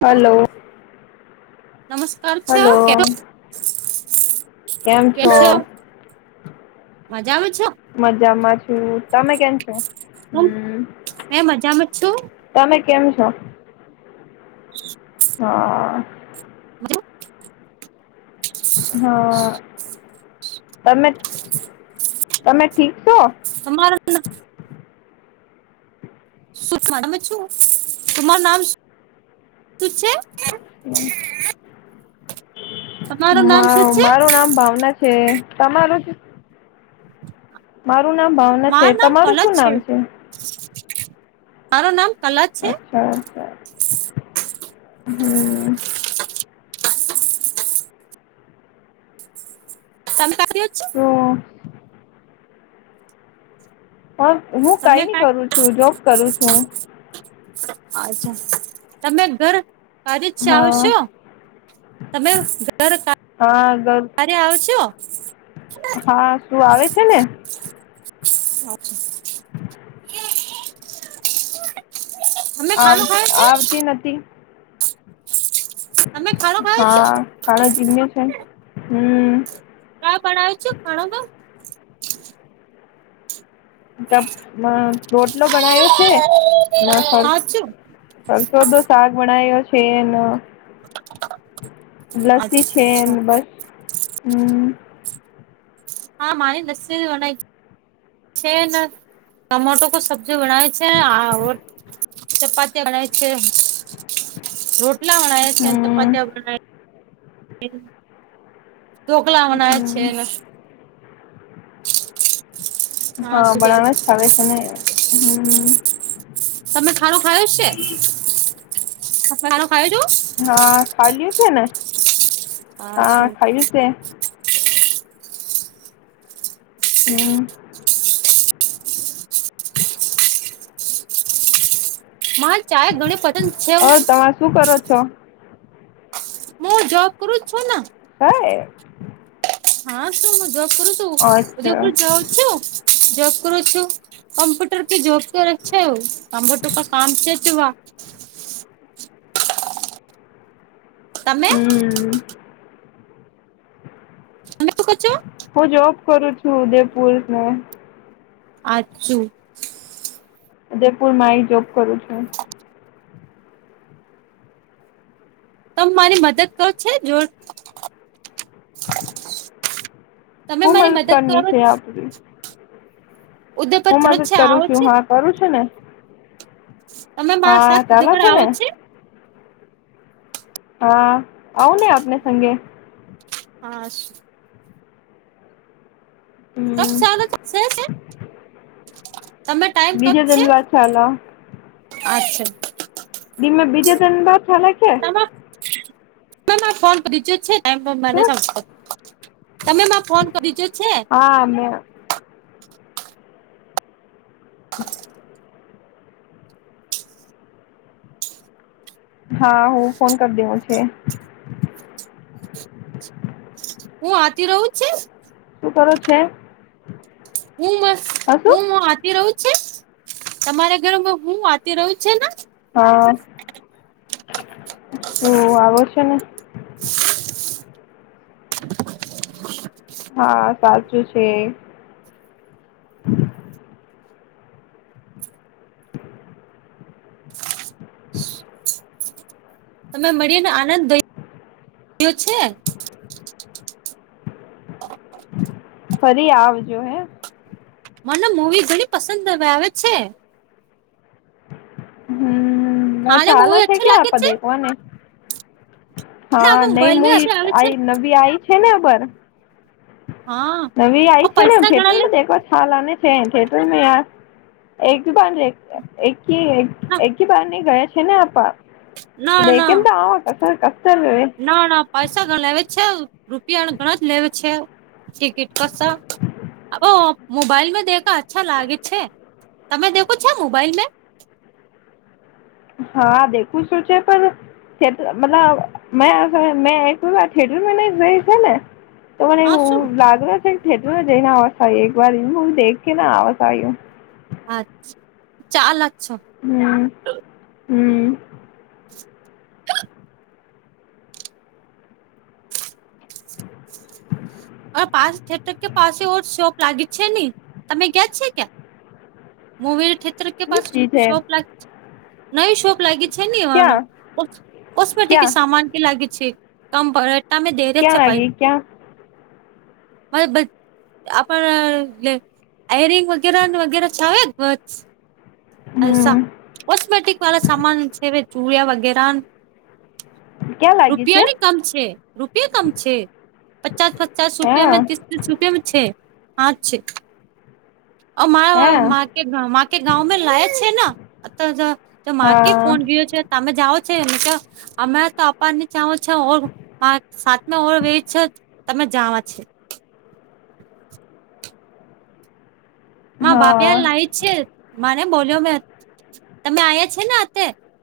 Hello નમસ્કાર છો કે હલો કેમ છો મજા માં છો. મજામાં છું તમે કેમ છો હમ્મ. મેં મજામાં છું તમે કેમ છો? હું. હા [inaudible] હલો [inaudible] હા તમે તમે ઠીક છો, તમારો, સુષમા તમે શું તમારું નામ શું છે. તમારું નામ શું છે મારું નામ ભાવના. છે, તમારું. મારું નામ ભાવના છે, મારું નામ તમારું શું કલશ નામ છે. મારું નામ કલા છે. અચ્છા અચ્છા હું. તમે કાઢથી જ છો. હ [inaudible] પણ હું તમે કાંઈ નહી ક્યાં કરું છું, જોબ કરું છું. અચ્છા તમે ઘર. હજી જાવ હા તમે છો તમે ઘર. હા [inaudible] અને આવછો. હા શું આવે છે, ને. અચ્છા. તમે આવ ખાણો ખાયો છે આવતી નથી. તમે ખરો. હા કારો જીમ્યો છે, હું. કા પણાવ છું, ખણ માં. તે રોટલો બનાવ્યો છે, ના ફક્ત. ખાવ છું સરસોદો શાક બણ્યો છે, લસ્સી. છે, અચ્છા અને બસ હું. હા મારી લસી બનાય છે, ટમાટો સબ. જ બનાવે છે, ચપાટી બનાવે છે. રોટલા બનાયા છે, હમ ચપાતી બનાવી. ઢોકલા મના છે હમ એને હા શું છે બનાવા જ થાવે છે ને હમ. તમે ખાણું ખાયો છે ત ખાણું ખો છો. હા ખ્યું છે ને હા ખાયું છે. હમ. ચાય ગણ પ. હ તમામે શું કરો છો. જ જોબ કરું છો. હ. હા શુંું જબ કરું છું અચ્છા ઉદયપુર જઉ છું જબ કરુ છું. કમ્પ્યુટર કે જોબ તો અછા હોું કમ્પ્યુટર ક કામ છેચવા. તમે. હમ તું કર છો. હું જોબ કરું છું ઉદયપુર. આચું. ઉદયપુર મા એ જોબ કરું છું. ત મારી મદદ કરો છે જો. તમે હું મારી મદદ કરની કરો છે આપની. ઉદયપર હું ચણો મદદ છે કરું આવો છે છું હા કરું છું ને. તમે મા સાત હા ઉધ ચાલે પણ ને આવો છે. હા આવુંને આપને સંગે. હા. કબ ચાલુ થશે છે તમે ટાઈમ હમ કબ બીજા છે ધન્યવાદ ચાલ. અચ્છા. ીમે બીજા દન બાવ ચાલે છે. ફોન કરી છે છે. ટમ પણ મને શું સમજ તમે મા ફોન કરીજો છે. હા મે. હ. હા હું ફોન કરી દેવ છે. હું આથી રહો છ. શું કરું છે. હું મ હા શું હું હ હતી રહું છે. તમારા ઘરોમાં હું આતી રહ્યું છે ને. હા શું આવો છે ને. [unintelligible] હા સાચું છે. તમે મળીને આનંદયોયો છે. હ [unintelligible] ફરી આવજો હે મને મૂવી ઘણી પસંદ હ આવે છે. હમ હાલે ચાલે મૂવી છે અચ્છો ક્યા લાગે આપ છે દેખવાને. ને હા હવે નહી મોબાઈલ મે મુ આવે આ છે નવીી આઈ છે ને ખબર. હા નવી આઈ છે નેું પૈસા થયેટર ઘણા લે માં દ છાલાને. છે થટ મેં ાર એકી બાંધ લે એક એકી બાંધની ગય. શનપા ના ના કેતા આવા કસ કષ્ટલ. ના ના. પૈસા ઘણા લેવા છે રૂપિયા ઘણા જ લેવે છે ટિકિટ કશ. હો મોબાઈલ મે દેખા અચ્છા લાગે છે તમે દેખો છે મોબાઈલ મેં. હા દેખું શું છેે પણ. થટ મતલબ મે મે એક થથીયેટર ન ર છે ને. તો મને હા શું એવું લાગે છે થત ને જઈને આવસ આવી એક વાર દેખ ના આવસ આવ્યો. અછા ચાલ અચ છો. હમ હમ. પા થયેટર કે પાસે ઓ શોપ લાગી જ છે નહી તમે ગયા છે ક્યાં. મવીિ થટર પા ની ચીજ હે શોપ લ નવી શોપ લાગી. છે ક્યાં કોસ પટ કે ક્યાં સામાન કે લાગી છે કમ. તમે દેરે ક્યાં છે પ લાગી ક્યાં આપ એયરિંગ વગેરે વગેરે છાવ અા હમ કોસ્મેટિક વાા સાન જે ચૂરિયા વગેરા ક્યાં લાગી છે રૂપિયાની કમ છે રૂપિયા કમ છે પચાસ પચાસ હા રૂપિયામાં શું કેમ છે હા છે. હા મા કે મા કે ગાવ મે લાય અ માકે હા ફોન ગયો છે તમે જાઓ છે એ ક અમે તો અપારની ચાવો છે ઓ સાતમે ઓર વે છે તમે જાાવ છ. હા ભપિયાને લાવ જ છે માને બોલ્યો મેં તમે આવ્યા છે ને અ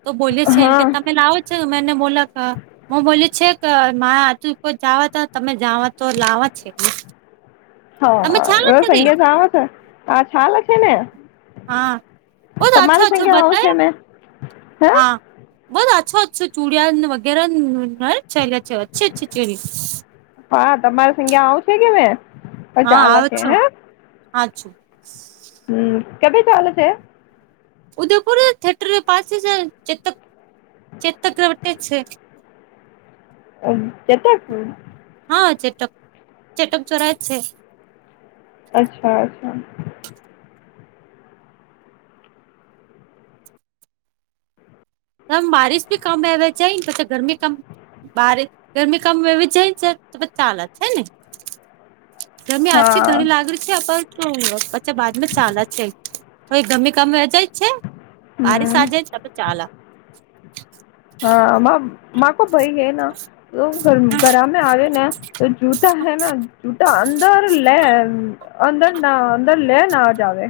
તો બોલી છે એમ કે હા તમે લાવો છો મે એને બોલાક. હું બોલ્યો છે કે મા આ તું કો જવા તો તમે જવા તો લાવવા. કેટ હા એ સંગીત આવે છે આ લ હા બ તો તમારી અચ્છા અ્છો સંખ્યા આવું બતાય છે મેં હે હા. બસ આછો ચુડિયા વગેરે છેલ્ છે અચ્છી અચ્છી ચરી હા તમારી સંખ્યા આવ છે કે મેં. હા ચાલે આવ છે છો હે હા છું. હમ કેદ ચાલે છે. ઉદયપુર થયટર પાસે છે ચેતક ચેતક વ છે. કેત ખ હા ચેટક ચેટક જોરા જ છે. અચ્છા અચ્છા. ત બારિશ ભી કમ આવેવે છે પછ ગરમી કમ બારી ગરમી કામ એવી જાય છે તો બધ ચાલત હૈ ને તમે આથીી હા ઘણી લાગણી છે. શું પછા બાદમાં ચા જ છે તો ગમેી કામે રજાય છે. ભાર હમ સાધ ચપ ચાલ હા મા કો ભાઈ હે ના તો ઘરા મે આવે ને તો જૂતા હૈ ના જૂતા અંદર લે અંદર ના અંદર લે ના જ આવે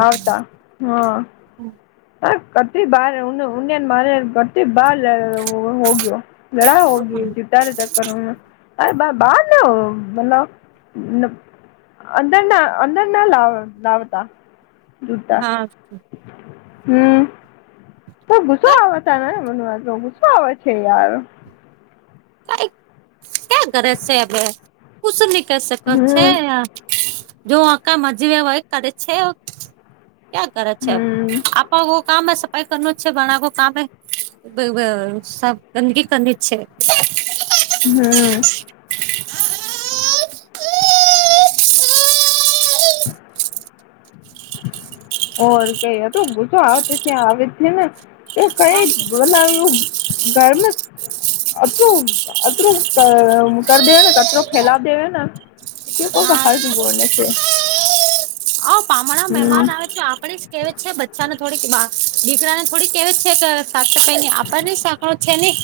આવતા હ હમ્મ [unintelligible] [unintelligible] [unintelligible] અંદર ના અંદર ના લાવ લાવતા જૂતા હા હમ તો ગુસો આવતા ને મન તો ગુસ્સો આવે છે યાર. કઈ ક્યા ઘરે છે હવે કછ નહી ક શકો છે. હમ જો આક મજીવે હોય કરે છે ક્યા કરે છે. હમ [unintelligible] કામ હ સફાઈ કરનું છેે બનાવો કામ હ સા ગંદગી કંદ જ છે. હમ્મ [unintelligible] ઓર કઈ તો ગો આવે છે આવે છે ને. એ કઈ હા છે. બલા એું ઘરમાં અત્રું અત્રું કર દેવે ને કચું ફેલા દેવે ને એ કો ક હા હાલ છે. જ બને છે. હમણાં મહેમાન હમ આવે તો આપણેે કેત છે બચ્ચાને થોડીક દીકરાને થોડીક કેહેત છે કે સાત સફાઈની આપને હો છેલી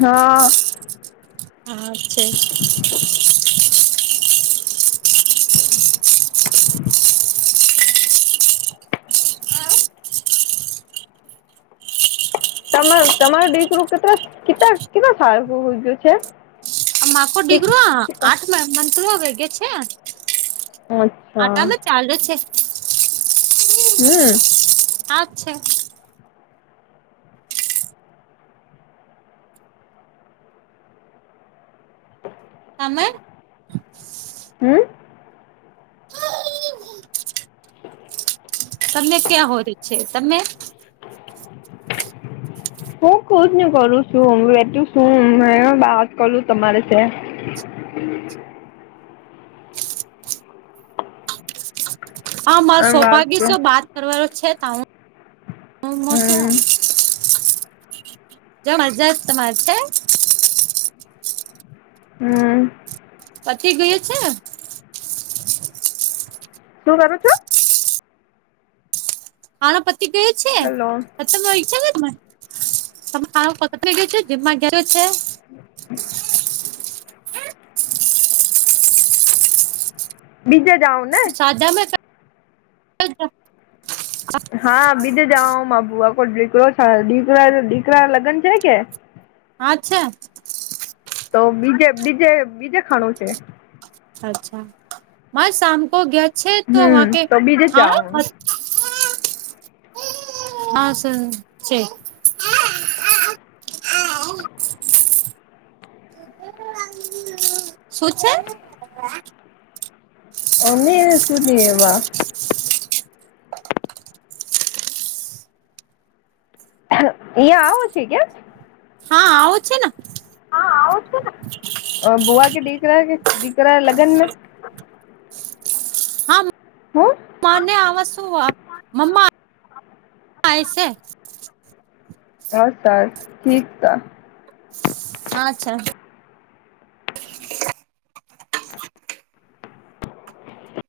હા હા છે. તમાર તમારું દીકરું કેટલા કે કેટ ફારું છે. આ માખ ડિગ્ર આઠ મથ વેગે છે અચ્છા આટામાં ચાલ છે હમ્મ અચ છે આમે હમ્મ તમે ક્યાં હો ર છે તમે હું કોુજ ન કરું છું હ વઠું છું બાત કરું તમારે છે હા મારા આમ વાત સૌભાગ્ય છે શો બાત કરવાનો છે ત હું હું હું શું હમ જો મજા તો મારે હમ્મ પછી ગય છે. શું કરો છો હાનો પતિ ગયો છે હેલો [unintelligible] ગયો છે જીમમાં ગયો છે હ બીજ જાઉન સાદા મેક હા બીજા જાવાઓમાં આખો દીકરો દીકરા દીકરા લગન છે કે આજ છે તો બીજે બીજે બીજે ખાણું છે અચ્છા માસ સામકો ગયા છે તો હમ કે તો બીજે જ જાઉ હા હા સ છે શું છે અમે સુધી એવા અહયા આવો છે ક્યા હા આવો છે ને અ બુઆ કે દીકરા કે દીકરા લગન હું માને આવ શું આપ મમ્મા છે બસ સરસ ઠીક ત હા અચ્છા